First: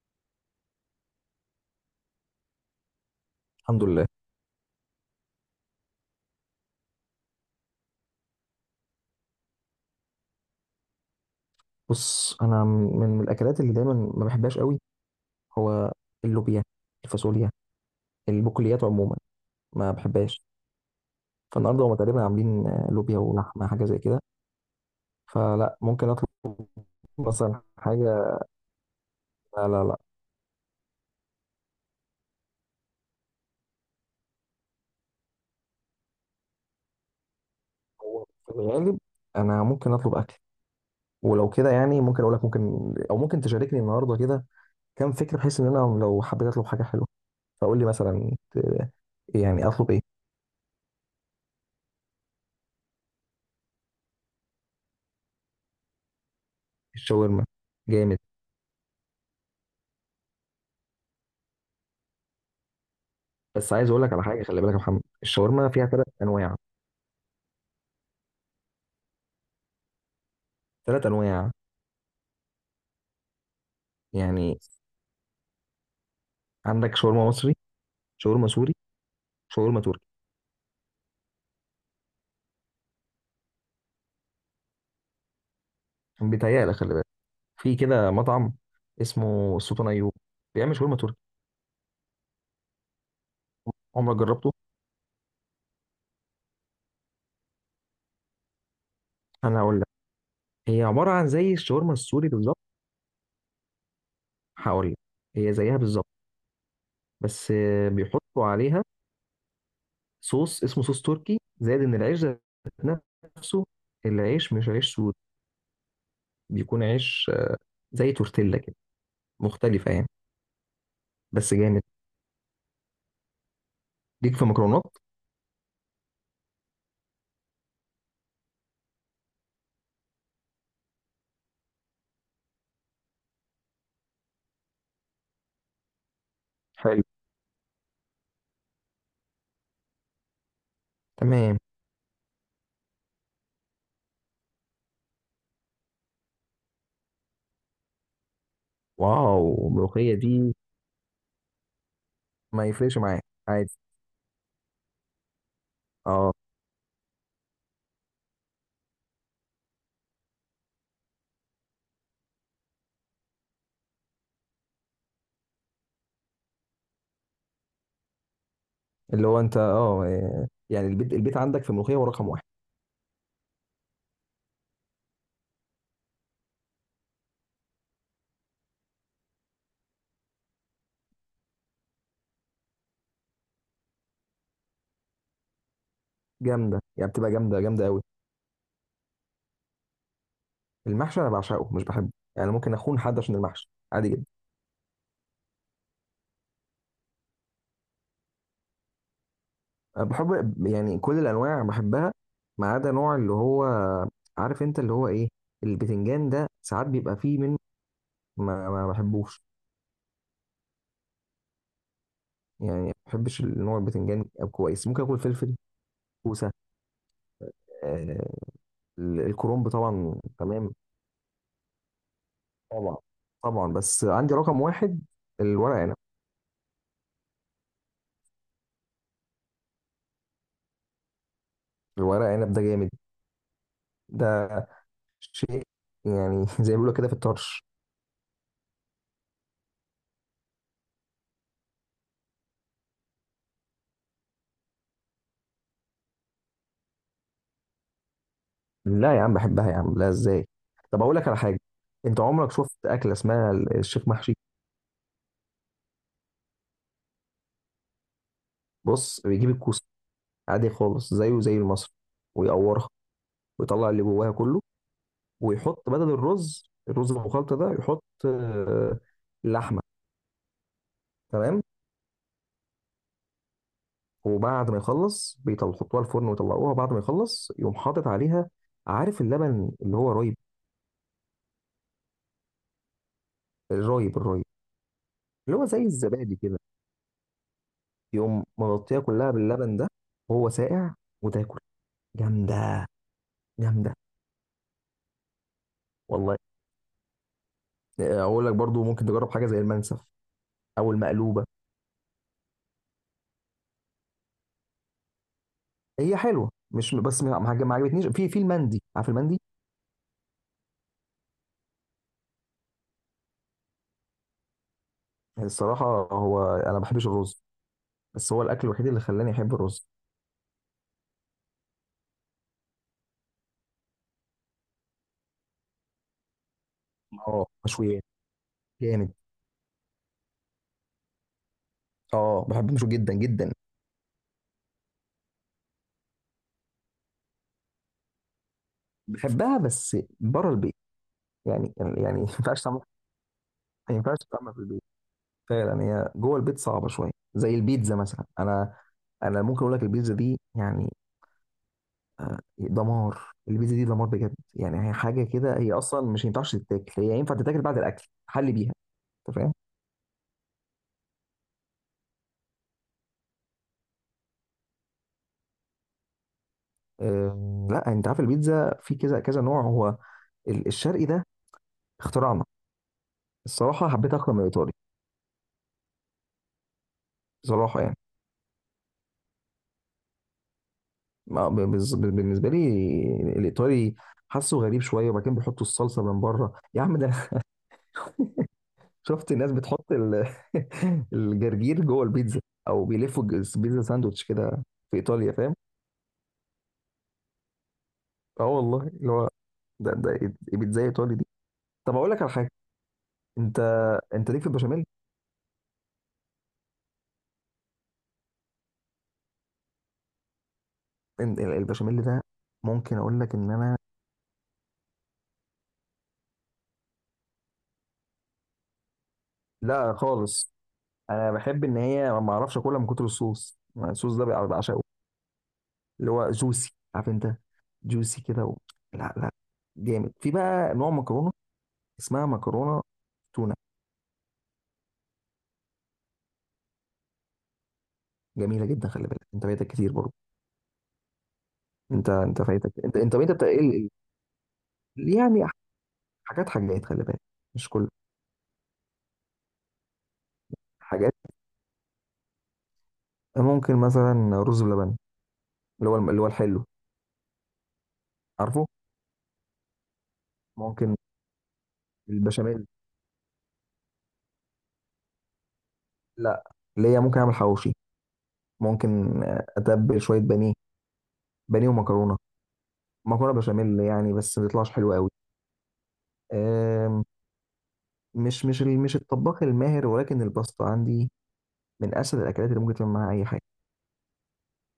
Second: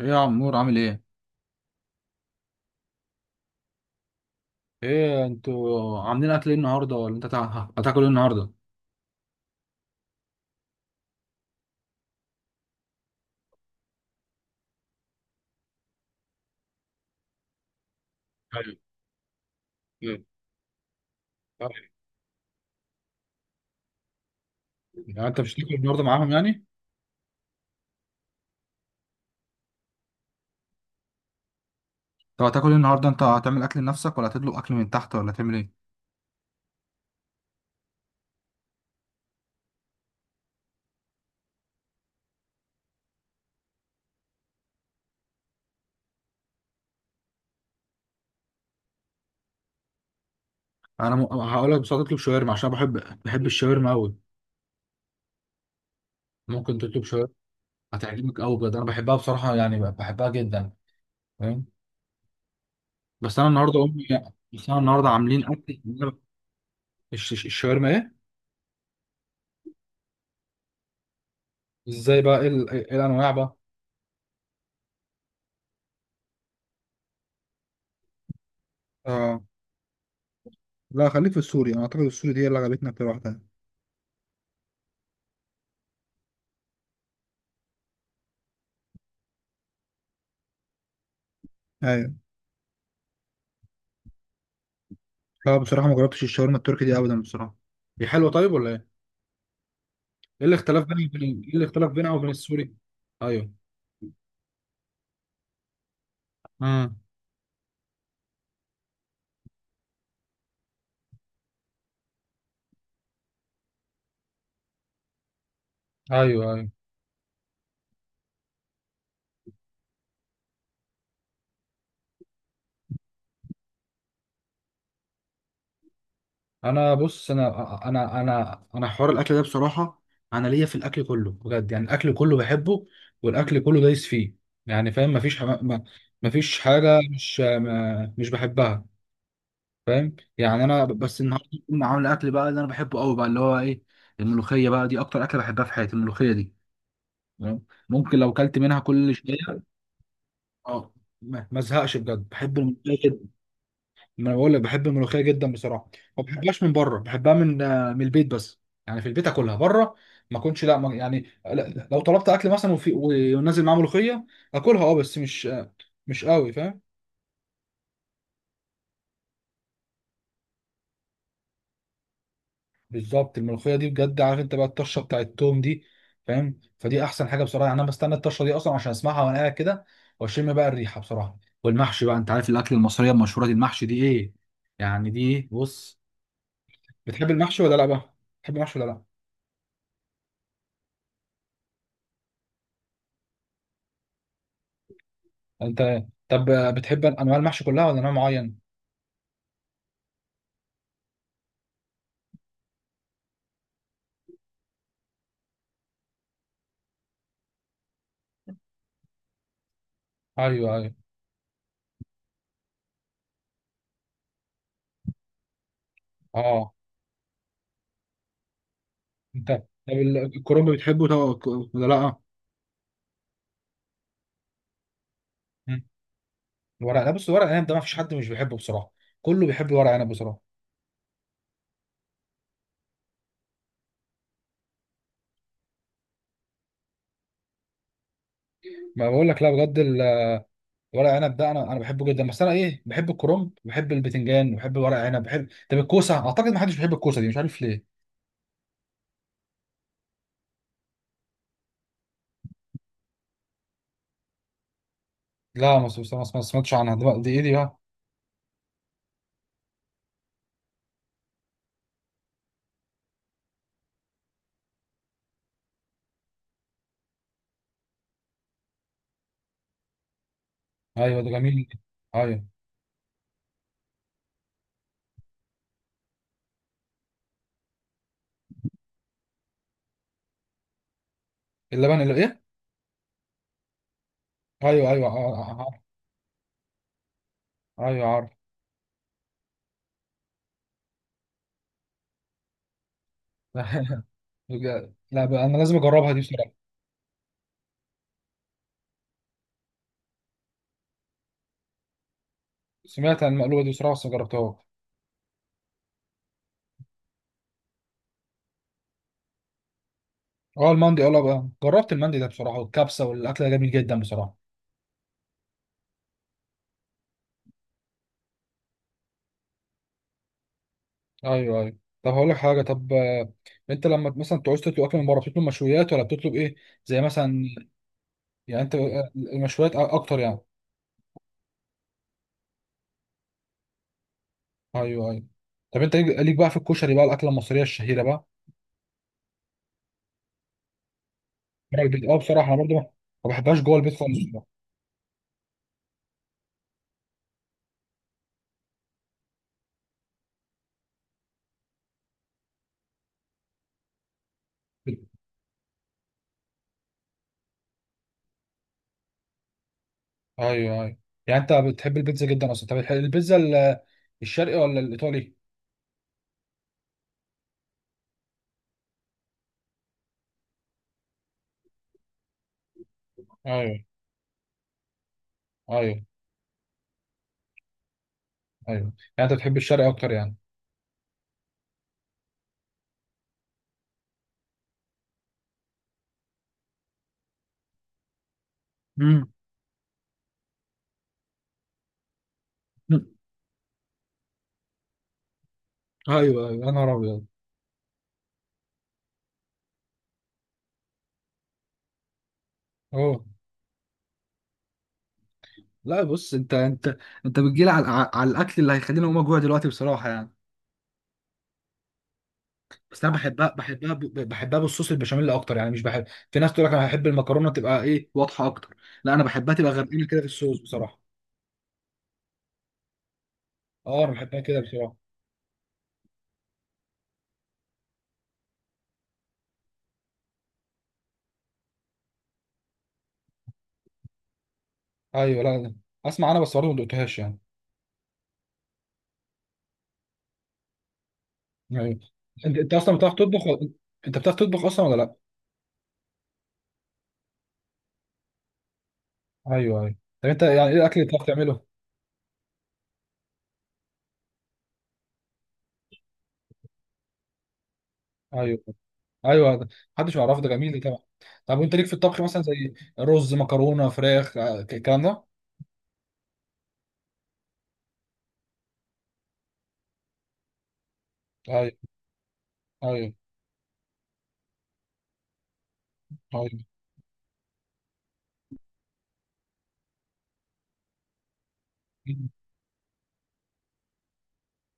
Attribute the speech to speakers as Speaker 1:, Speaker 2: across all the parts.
Speaker 1: ايه يا عمور عامل ايه؟
Speaker 2: الحمد لله.
Speaker 1: ايه انتوا عاملين اكل ايه النهارده ولا انت هتاكل ايه النهارده؟
Speaker 2: بص، انا من الاكلات اللي دايما ما بحبهاش قوي. هو اللوبيا، الفاصوليا،
Speaker 1: ايوه
Speaker 2: البقوليات عموما. ما
Speaker 1: ايوه
Speaker 2: بحبهاش.
Speaker 1: أيوة.
Speaker 2: فالنهارده هما تقريبا عاملين لوبيا ولحمه حاجه زي كده.
Speaker 1: يعني انت مش تاكل
Speaker 2: فلا،
Speaker 1: النهارده
Speaker 2: ممكن اطلب
Speaker 1: معاهم يعني.
Speaker 2: مثلا حاجه. لا لا لا.
Speaker 1: طب هتاكل ايه النهارده؟ انت هتعمل اكل لنفسك ولا هتطلب اكل من تحت ولا هتعمل ايه؟
Speaker 2: هو في الغالب انا ممكن اطلب اكل. ولو كده يعني ممكن اقول لك ممكن، او ممكن تشاركني النهارده كده كام فكره، بحيث ان انا لو حبيت اطلب حاجه حلوه فقول لي مثلا يعني اطلب ايه.
Speaker 1: هقول لك، بس هتطلب شاورما عشان بحب، بحب الشاورما قوي. ممكن تطلب شاورما،
Speaker 2: الشاورما جامد.
Speaker 1: هتعجبك قوي بجد. انا بحبها بصراحه، يعني بحبها جدا. فاهم؟ بس انا
Speaker 2: بس
Speaker 1: النهارده
Speaker 2: عايز اقول
Speaker 1: امي،
Speaker 2: لك على حاجه، خلي
Speaker 1: بس
Speaker 2: بالك يا
Speaker 1: انا
Speaker 2: محمد،
Speaker 1: النهارده عاملين
Speaker 2: الشاورما
Speaker 1: اكل.
Speaker 2: فيها ثلاث انواع.
Speaker 1: الشاورما ايه؟
Speaker 2: ثلاث انواع.
Speaker 1: ازاي بقى؟ إيه الانواع بقى؟
Speaker 2: يعني عندك شاورما مصري، شاورما سوري،
Speaker 1: اه.
Speaker 2: شاورما تركي.
Speaker 1: لا خليك في السوري، انا اعتقد السوري دي هي اللي عجبتنا اكتر واحده.
Speaker 2: بيتهيألك، خلي بالك، في كده مطعم اسمه السلطان ايوب، بيعمل شاورما تركي. عمرك جربته؟
Speaker 1: لا بصراحة ما جربتش الشاورما التركي دي أبدا بصراحة. دي حلوه طيب ولا ايه؟
Speaker 2: انا هقول لك.
Speaker 1: ايه
Speaker 2: هي
Speaker 1: الاختلاف بينها
Speaker 2: عباره عن
Speaker 1: وبين،
Speaker 2: زي
Speaker 1: ايه الاختلاف
Speaker 2: الشاورما
Speaker 1: بينها
Speaker 2: السوري
Speaker 1: وبين
Speaker 2: بالظبط.
Speaker 1: السوري؟ ايوه.
Speaker 2: هقول لك، هي زيها بالظبط.
Speaker 1: امم.
Speaker 2: بس بيحطوا عليها صوص اسمه صوص تركي، زائد ان العيش ذات نفسه، العيش مش عيش سوري.
Speaker 1: ايوه ايوه.
Speaker 2: بيكون عيش زي تورتيلا كده، مختلفه يعني. بس جامد. ليك في مكرونات.
Speaker 1: انا بص، انا حوار الاكل ده بصراحه، انا ليا في الاكل كله بجد، يعني الاكل كله بحبه، والاكل كله دايس فيه. يعني فاهم، مفيش حاجه
Speaker 2: حلو.
Speaker 1: مش، ما مش بحبها. فاهم؟ يعني انا بس النهارده
Speaker 2: تمام.
Speaker 1: كنا عامل اكل بقى اللي انا بحبه قوي بقى اللي هو ايه، الملوخيه بقى دي اكتر اكله بحبها في حياتي، الملوخيه دي. تمام؟ ممكن لو كلت منها كل شويه.
Speaker 2: واو، الملوخية دي.
Speaker 1: اه ما ازهقش بجد، بحب
Speaker 2: ما
Speaker 1: الملوخيه
Speaker 2: يفرقش
Speaker 1: جدا.
Speaker 2: معاك عادي.
Speaker 1: ما أنا بقول لك بحب الملوخيه جدا بصراحه. ما
Speaker 2: اه.
Speaker 1: بحبهاش من بره، بحبها من من البيت بس. يعني في البيت، اكلها بره ما اكونش، لا ما يعني لا- لو طلبت اكل مثلا وفي، ونازل معاه ملوخيه، اكلها اه بس مش، مش قوي فاهم.
Speaker 2: اللي هو انت يعني البيت عندك في الملوخية هو رقم واحد.
Speaker 1: بالظبط. الملوخيه دي بجد، عارف انت بقى الطشه بتاعت التوم دي؟ فاهم؟ فدي احسن حاجه بصراحه، يعني انا بستنى الطشه دي اصلا عشان اسمعها وانا قاعد كده واشم بقى الريحه بصراحه. والمحشي بقى، انت عارف الاكل المصريه المشهوره دي المحشي دي ايه، يعني دي بص.
Speaker 2: جامدة يعني،
Speaker 1: بتحب
Speaker 2: بتبقى جامدة
Speaker 1: المحشي ولا
Speaker 2: جامدة
Speaker 1: لا
Speaker 2: قوي.
Speaker 1: بقى؟ بتحب المحشي ولا لا؟
Speaker 2: المحشي انا بعشقه، مش بحبه. يعني ممكن اخون حد عشان المحشي، عادي جدا.
Speaker 1: انت طب، بتحب انواع المحشي كلها ولا نوع معين؟
Speaker 2: أنا بحب يعني كل الانواع بحبها، ما عدا نوع اللي هو، عارف انت اللي هو ايه، البتنجان ده. ساعات بيبقى فيه منه، ما بحبوش.
Speaker 1: ايوه ايوه.
Speaker 2: يعني ما بحبش النوع البتنجان. كويس. ممكن اكل فلفل، كوسة،
Speaker 1: اه.
Speaker 2: آه،
Speaker 1: انت طب
Speaker 2: الكرنب طبعا.
Speaker 1: الكرنب
Speaker 2: تمام.
Speaker 1: بتحبه؟ ولا لا؟
Speaker 2: طبعا. طبعا، بس عندي رقم واحد، الورق
Speaker 1: مم.
Speaker 2: عنب.
Speaker 1: الورق، لا بص، ورق العنب ده ما فيش حد مش بيحبه بصراحه، كله بيحب ورق عنب بصراحه.
Speaker 2: الورق عنب ده جامد. ده شيء يعني زي ما بيقولوا كده في الطرش.
Speaker 1: ما بقول لك، لا بجد، ورق عنب ده انا، انا بحبه جدا. بس انا ايه، بحب الكرنب، بحب البتنجان، بحب ورق عنب، بحب، طب الكوسه اعتقد ما حدش بيحب الكوسه دي، مش عارف ليه.
Speaker 2: لا يا عم، بحبها يا عم، لا ازاي. طب اقول لك على حاجه، انت عمرك شفت اكله اسمها الشيخ محشي؟
Speaker 1: لا، ما سمعتش عنها. دي بقى، دي ايه دي بقى؟
Speaker 2: بص، بيجيب الكوسه عادي خالص زيه زي المصري، ويقورها ويطلع اللي جواها كله، ويحط بدل الرز المخلط ده، يحط لحمه.
Speaker 1: ايوه ده
Speaker 2: تمام.
Speaker 1: جميل. ايوه.
Speaker 2: وبعد ما يخلص بيحطوها الفرن ويطلعوها، بعد ما يخلص يقوم حاطط عليها، عارف اللبن اللي هو رايب،
Speaker 1: اللبن اللي ايه؟
Speaker 2: الرايب الرايب،
Speaker 1: ايوه ايوه
Speaker 2: اللي هو زي الزبادي كده،
Speaker 1: آه، ايوه عارف.
Speaker 2: يقوم مغطيها كلها باللبن ده وهو ساقع، وتاكل. جامده، جامده.
Speaker 1: بجد. لا بقى انا لازم اجربها دي
Speaker 2: والله،
Speaker 1: بصراحه.
Speaker 2: اقول لك برضو ممكن تجرب حاجه زي المنسف او المقلوبه.
Speaker 1: سمعت عن المقلوبه دي بصراحه بس ما جربتهاش.
Speaker 2: هي حلوه، مش بس ما عجبتنيش في المندي. عارف المندي؟
Speaker 1: اه المندي، اه لا بقى جربت المندي ده بصراحه، والكبسه والاكل ده جميل جدا بصراحه.
Speaker 2: الصراحه، هو انا ما بحبش الرز، بس هو الاكل الوحيد اللي خلاني احب الرز.
Speaker 1: ايوه ايوه. طب هقول لك حاجه طب، انت لما مثلا تعوز تطلب اكل من بره، بتطلب مشويات ولا بتطلب ايه؟ زي
Speaker 2: اه
Speaker 1: مثلا،
Speaker 2: مشويات.
Speaker 1: يعني انت،
Speaker 2: جامد.
Speaker 1: المشويات اكتر يعني؟
Speaker 2: اه، بحب المشوي جدا جدا.
Speaker 1: ايوه ايوه. طب انت ليك بقى في الكشري بقى، الاكله المصريه الشهيره بقى.
Speaker 2: بحبها بس بره البيت. يعني
Speaker 1: بره
Speaker 2: يعني
Speaker 1: البيت اه
Speaker 2: ما
Speaker 1: بصراحه. انا
Speaker 2: ينفعش
Speaker 1: برضو
Speaker 2: تعمل.
Speaker 1: ما بحبهاش جوه البيت
Speaker 2: ما
Speaker 1: خالص
Speaker 2: ينفعش
Speaker 1: بصراحة.
Speaker 2: تعمل في البيت. فعلا هي جوه البيت صعبه شويه، زي البيتزا مثلا. انا ممكن اقول لك البيتزا دي يعني دمار، البيتزا دي دمار بجد، يعني هي حاجه كده، هي اصلا مش ينفعش تتاكل، هي ينفع تتاكل بعد الاكل حل بيها. انت فاهم؟
Speaker 1: ايوه ايوه. يعني انت بتحب البيتزا جدا اصلا؟ طب بتحب البيتزا الشرقي ولا الايطالي؟
Speaker 2: لا انت عارف البيتزا في كذا كذا نوع. هو الشرقي ده اختراعنا.
Speaker 1: ايوه.
Speaker 2: الصراحه حبيت اكتر من الايطالي.
Speaker 1: ايوه.
Speaker 2: بصراحه يعني.
Speaker 1: ايوه. يعني انت بتحب الشرقي اكتر يعني؟
Speaker 2: بالنسبه لي الايطالي، حاسه غريب شويه، وبعدين بيحطوا الصلصه من بره، يا عم ده انا
Speaker 1: امم.
Speaker 2: شفت الناس بتحط الجرجير جوه البيتزا، او بيلفوا البيتزا ساندوتش كده في ايطاليا، فاهم؟
Speaker 1: ايوه ايوه، يا نهار ابيض.
Speaker 2: اه والله، اللي هو ده بيتزا ايطالي دي. طب اقول لك على حاجه،
Speaker 1: اه.
Speaker 2: انت انت ليك في البشاميل؟
Speaker 1: لا بص، انت انت بتجيلي على، على الاكل اللي هيخليني اقوم اجوع دلوقتي بصراحه يعني.
Speaker 2: البشاميل ده ممكن
Speaker 1: بس انا
Speaker 2: اقول لك
Speaker 1: بحبها،
Speaker 2: ان انا،
Speaker 1: بحبها، بحبها بالصوص، البشاميل اكتر يعني، مش بحب. في ناس تقول لك انا هحب المكرونه تبقى ايه، واضحه اكتر، لا انا بحبها تبقى
Speaker 2: لا
Speaker 1: غرقانه كده في
Speaker 2: خالص،
Speaker 1: الصوص بصراحه.
Speaker 2: انا بحب ان هي ما اعرفش اكلها من كتر الصوص.
Speaker 1: اه انا
Speaker 2: الصوص ده
Speaker 1: بحبها كده
Speaker 2: بعشقه،
Speaker 1: بصراحه.
Speaker 2: اللي هو جوسي، عارف انت، جوسي كده لا لا. جامد. في بقى نوع مكرونه اسمها مكرونه تونه.
Speaker 1: ايوه. لا لا، اسمع انا بس برضه ما دقتهاش يعني.
Speaker 2: جميله جدا، خلي بالك، انت فايتك كتير برضه.
Speaker 1: ايوه.
Speaker 2: انت
Speaker 1: انت،
Speaker 2: فايتك،
Speaker 1: انت اصلا
Speaker 2: انت
Speaker 1: بتعرف
Speaker 2: انت انت
Speaker 1: تطبخ
Speaker 2: بتا... ال-
Speaker 1: انت بتعرف تطبخ اصلا ولا لا؟
Speaker 2: ال- يعني حاجات حاجات، خلي بالك، مش كل
Speaker 1: ايوه ايوه. طب انت يعني ايه الاكل اللي
Speaker 2: حاجات.
Speaker 1: بتعرف تعمله؟
Speaker 2: ممكن مثلا رز بلبن، اللي هو اللي هو الحلو،
Speaker 1: ايوه.
Speaker 2: عارفه.
Speaker 1: ايوه ده، محدش يعرفه ده، جميل ده
Speaker 2: ممكن
Speaker 1: طبعا. طب وانت ليك في الطبخ مثلا؟
Speaker 2: البشاميل.
Speaker 1: زي رز مكرونه فراخ، الكلام ده؟
Speaker 2: لا، اللي هي ممكن اعمل حواوشي، ممكن اتبل شويه بانيه، بانيه
Speaker 1: ايوه
Speaker 2: ومكرونه،
Speaker 1: ايوه.
Speaker 2: مكرونه بشاميل يعني. بس ما بيطلعش حلو
Speaker 1: ايوه
Speaker 2: قوي. مش الطباخ الماهر، ولكن الباستا عندي من اسهل الاكلات اللي ممكن تعمل معاها اي حاجه.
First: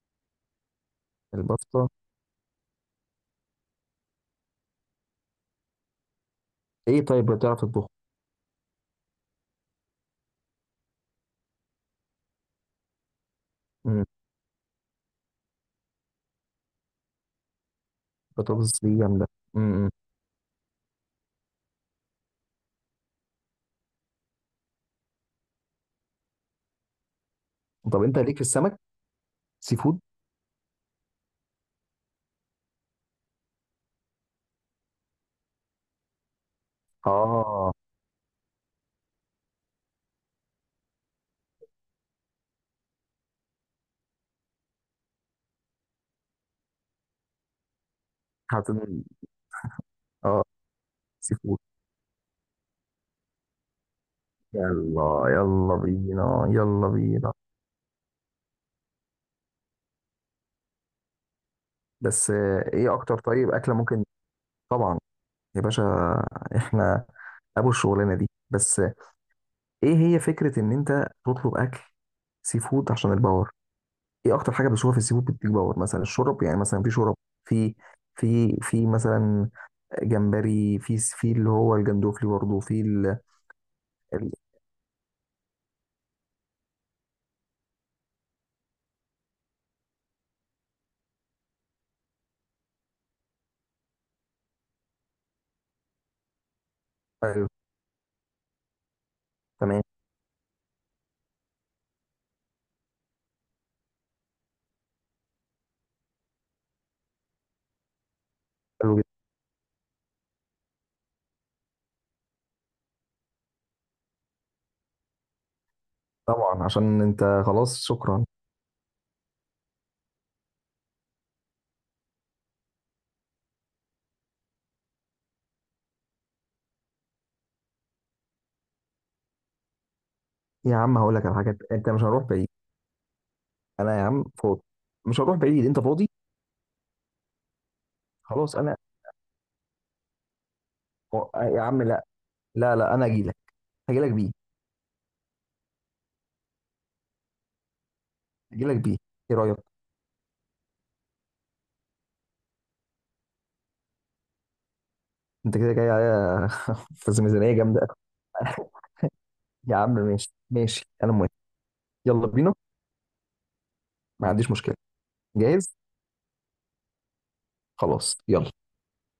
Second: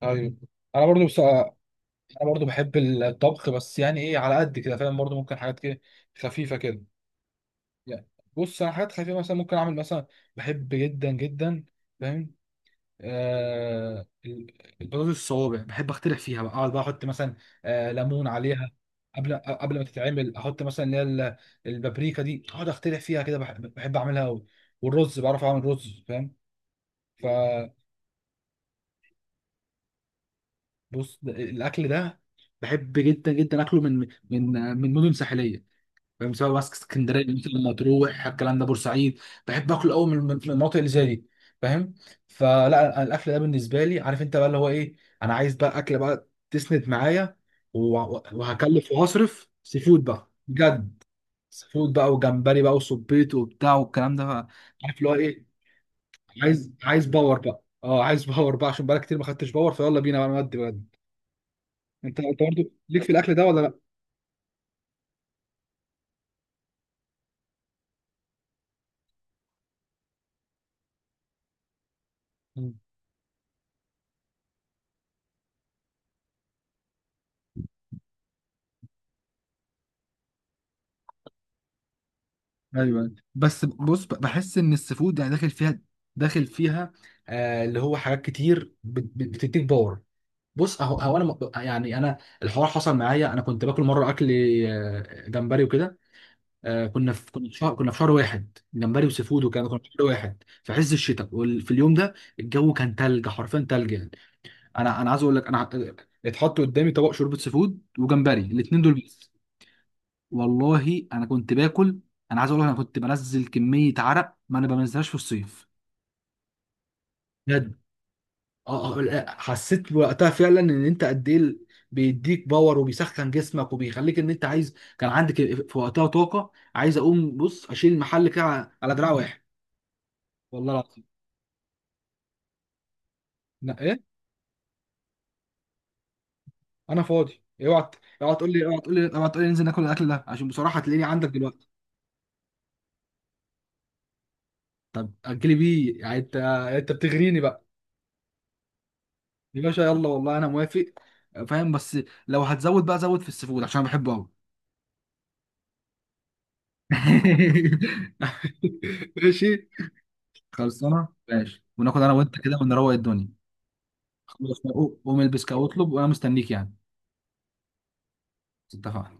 Speaker 1: ايوه. انا برضو بس، انا
Speaker 2: الباستا.
Speaker 1: برضو بحب الطبخ بس يعني ايه، على قد كده فاهم، برضو ممكن حاجات كده خفيفه كده
Speaker 2: ايه؟ طيب بتعرف تطبخ؟
Speaker 1: يعني. بص انا حاجات خفيفه، مثلا ممكن اعمل مثلا، بحب جدا جدا، فاهم؟
Speaker 2: امم.
Speaker 1: آه ال- البطاطس الصوابع بحب اخترع فيها بقى، اقعد بقى احط مثلا آه ليمون عليها،
Speaker 2: بطاطس دي جامده.
Speaker 1: قبل
Speaker 2: امم.
Speaker 1: قبل ما
Speaker 2: إمم.
Speaker 1: تتعمل، احط مثلا اللي هي البابريكا دي، اقعد اخترع فيها كده، بحب, بحب اعملها قوي. والرز بعرف اعمل رز فاهم. فبص،
Speaker 2: طب انت ليك في السمك؟ سي فود.
Speaker 1: الاكل ده بحب جدا جدا اكله من، من، من مدن ساحليه، مساوي ماسك اسكندريه، مثل
Speaker 2: اه.
Speaker 1: مطروح الكلام ده، بورسعيد. بحب اكل قوي من، من المناطق اللي زي دي، فاهم؟ فلا، أنا الاكل ده بالنسبه لي، عارف انت بقى اللي هو ايه، انا عايز بقى اكل بقى تسند معايا وهكلف
Speaker 2: هتقول.
Speaker 1: وهصرف سي فود بقى
Speaker 2: اه،
Speaker 1: بجد.
Speaker 2: سي فود.
Speaker 1: سي فود بقى، وجمبري بقى، وسبيط وبتاع والكلام ده بقى. عارف اللي هو
Speaker 2: يلا
Speaker 1: ايه،
Speaker 2: يلا بينا،
Speaker 1: عايز
Speaker 2: يلا
Speaker 1: عايز
Speaker 2: بينا.
Speaker 1: باور بقى، اه عايز باور بقى، عشان بقى كتير ما خدتش باور، فيلا بينا بقى نودي بجد. انت،
Speaker 2: بس
Speaker 1: انت برضه
Speaker 2: ايه
Speaker 1: ليك في
Speaker 2: اكتر
Speaker 1: الاكل ده
Speaker 2: طيب
Speaker 1: ولا
Speaker 2: اكله ممكن. طبعا يا باشا، احنا ابو الشغلانه دي. بس ايه هي فكره ان انت تطلب اكل سي
Speaker 1: لا؟
Speaker 2: فود عشان الباور؟ ايه اكتر حاجه بشوفها في السي فود بتديك باور؟ مثلا الشرب، يعني مثلا في شرب، في في مثلا جمبري، في اللي هو الجندوفلي، برضه في
Speaker 1: ايوه بس بص،
Speaker 2: ال...
Speaker 1: بحس ان السفود يعني داخل فيها، داخل فيها، آه اللي هو حاجات كتير بتديك باور. بص هو هو انا يعني انا الحوار حصل معايا، انا كنت باكل مره اكل جمبري وكده. كنا في،
Speaker 2: أيوة،
Speaker 1: كنا في شهر واحد جمبري وسيفود، كنا
Speaker 2: تمام.
Speaker 1: في شهر واحد في عز الشتاء، وفي اليوم ده الجو كان تلج، حرفيا تلج يعني. انا انا عايز اقول لك، انا اتحط قدامي طبق شوربه سيفود وجمبري، الاثنين دول
Speaker 2: حلو جدا.
Speaker 1: بس. والله انا كنت باكل، انا عايز اقول لك، انا كنت بنزل كميه عرق ما انا بنزلهاش في الصيف،
Speaker 2: طبعا عشان انت.
Speaker 1: بجد.
Speaker 2: خلاص شكرا.
Speaker 1: اه لا، حسيت وقتها فعلا ان انت قد ايه بيديك باور وبيسخن جسمك وبيخليك ان انت عايز، كان عندك في وقتها طاقه، عايز اقوم بص اشيل المحل كده على، على دراع واحد. والله
Speaker 2: يا عم
Speaker 1: العظيم.
Speaker 2: هقول لك على حاجه، انت مش هنروح بعيد.
Speaker 1: لا
Speaker 2: انا
Speaker 1: ايه.
Speaker 2: يا عم فاضي، مش هنروح بعيد، انت فاضي.
Speaker 1: انا فاضي. اوعى،
Speaker 2: خلاص انا،
Speaker 1: اوعى تقول لي ننزل ناكل الاكل ده، عشان بصراحه هتلاقيني عندك
Speaker 2: يا
Speaker 1: دلوقتي.
Speaker 2: عم لا، لا لا انا اجي لك. هجي لك بيه.
Speaker 1: طب اجلي بيه، يعني انت، انت بتغريني بقى.
Speaker 2: هجي لك بيه. ايه رايك؟
Speaker 1: يا باشا، يلا والله انا موافق. فاهم؟ بس لو هتزود بقى، زود في السيفود عشان أنا بحبه قوي.
Speaker 2: انت كده جاي عليا في ميزانيه جامده
Speaker 1: ماشي.
Speaker 2: يا عم ماشي، ماشي،
Speaker 1: خلصانه،
Speaker 2: انا موافق.
Speaker 1: ماشي، وناخد انا
Speaker 2: يلا
Speaker 1: وانت
Speaker 2: بينا.
Speaker 1: كده ونروق الدنيا.
Speaker 2: ما عنديش
Speaker 1: خلاص،
Speaker 2: مشكله.
Speaker 1: قوم البس كده
Speaker 2: جاهز.
Speaker 1: واطلب وانا مستنيك يعني.
Speaker 2: خلاص يلا.
Speaker 1: اتفقنا.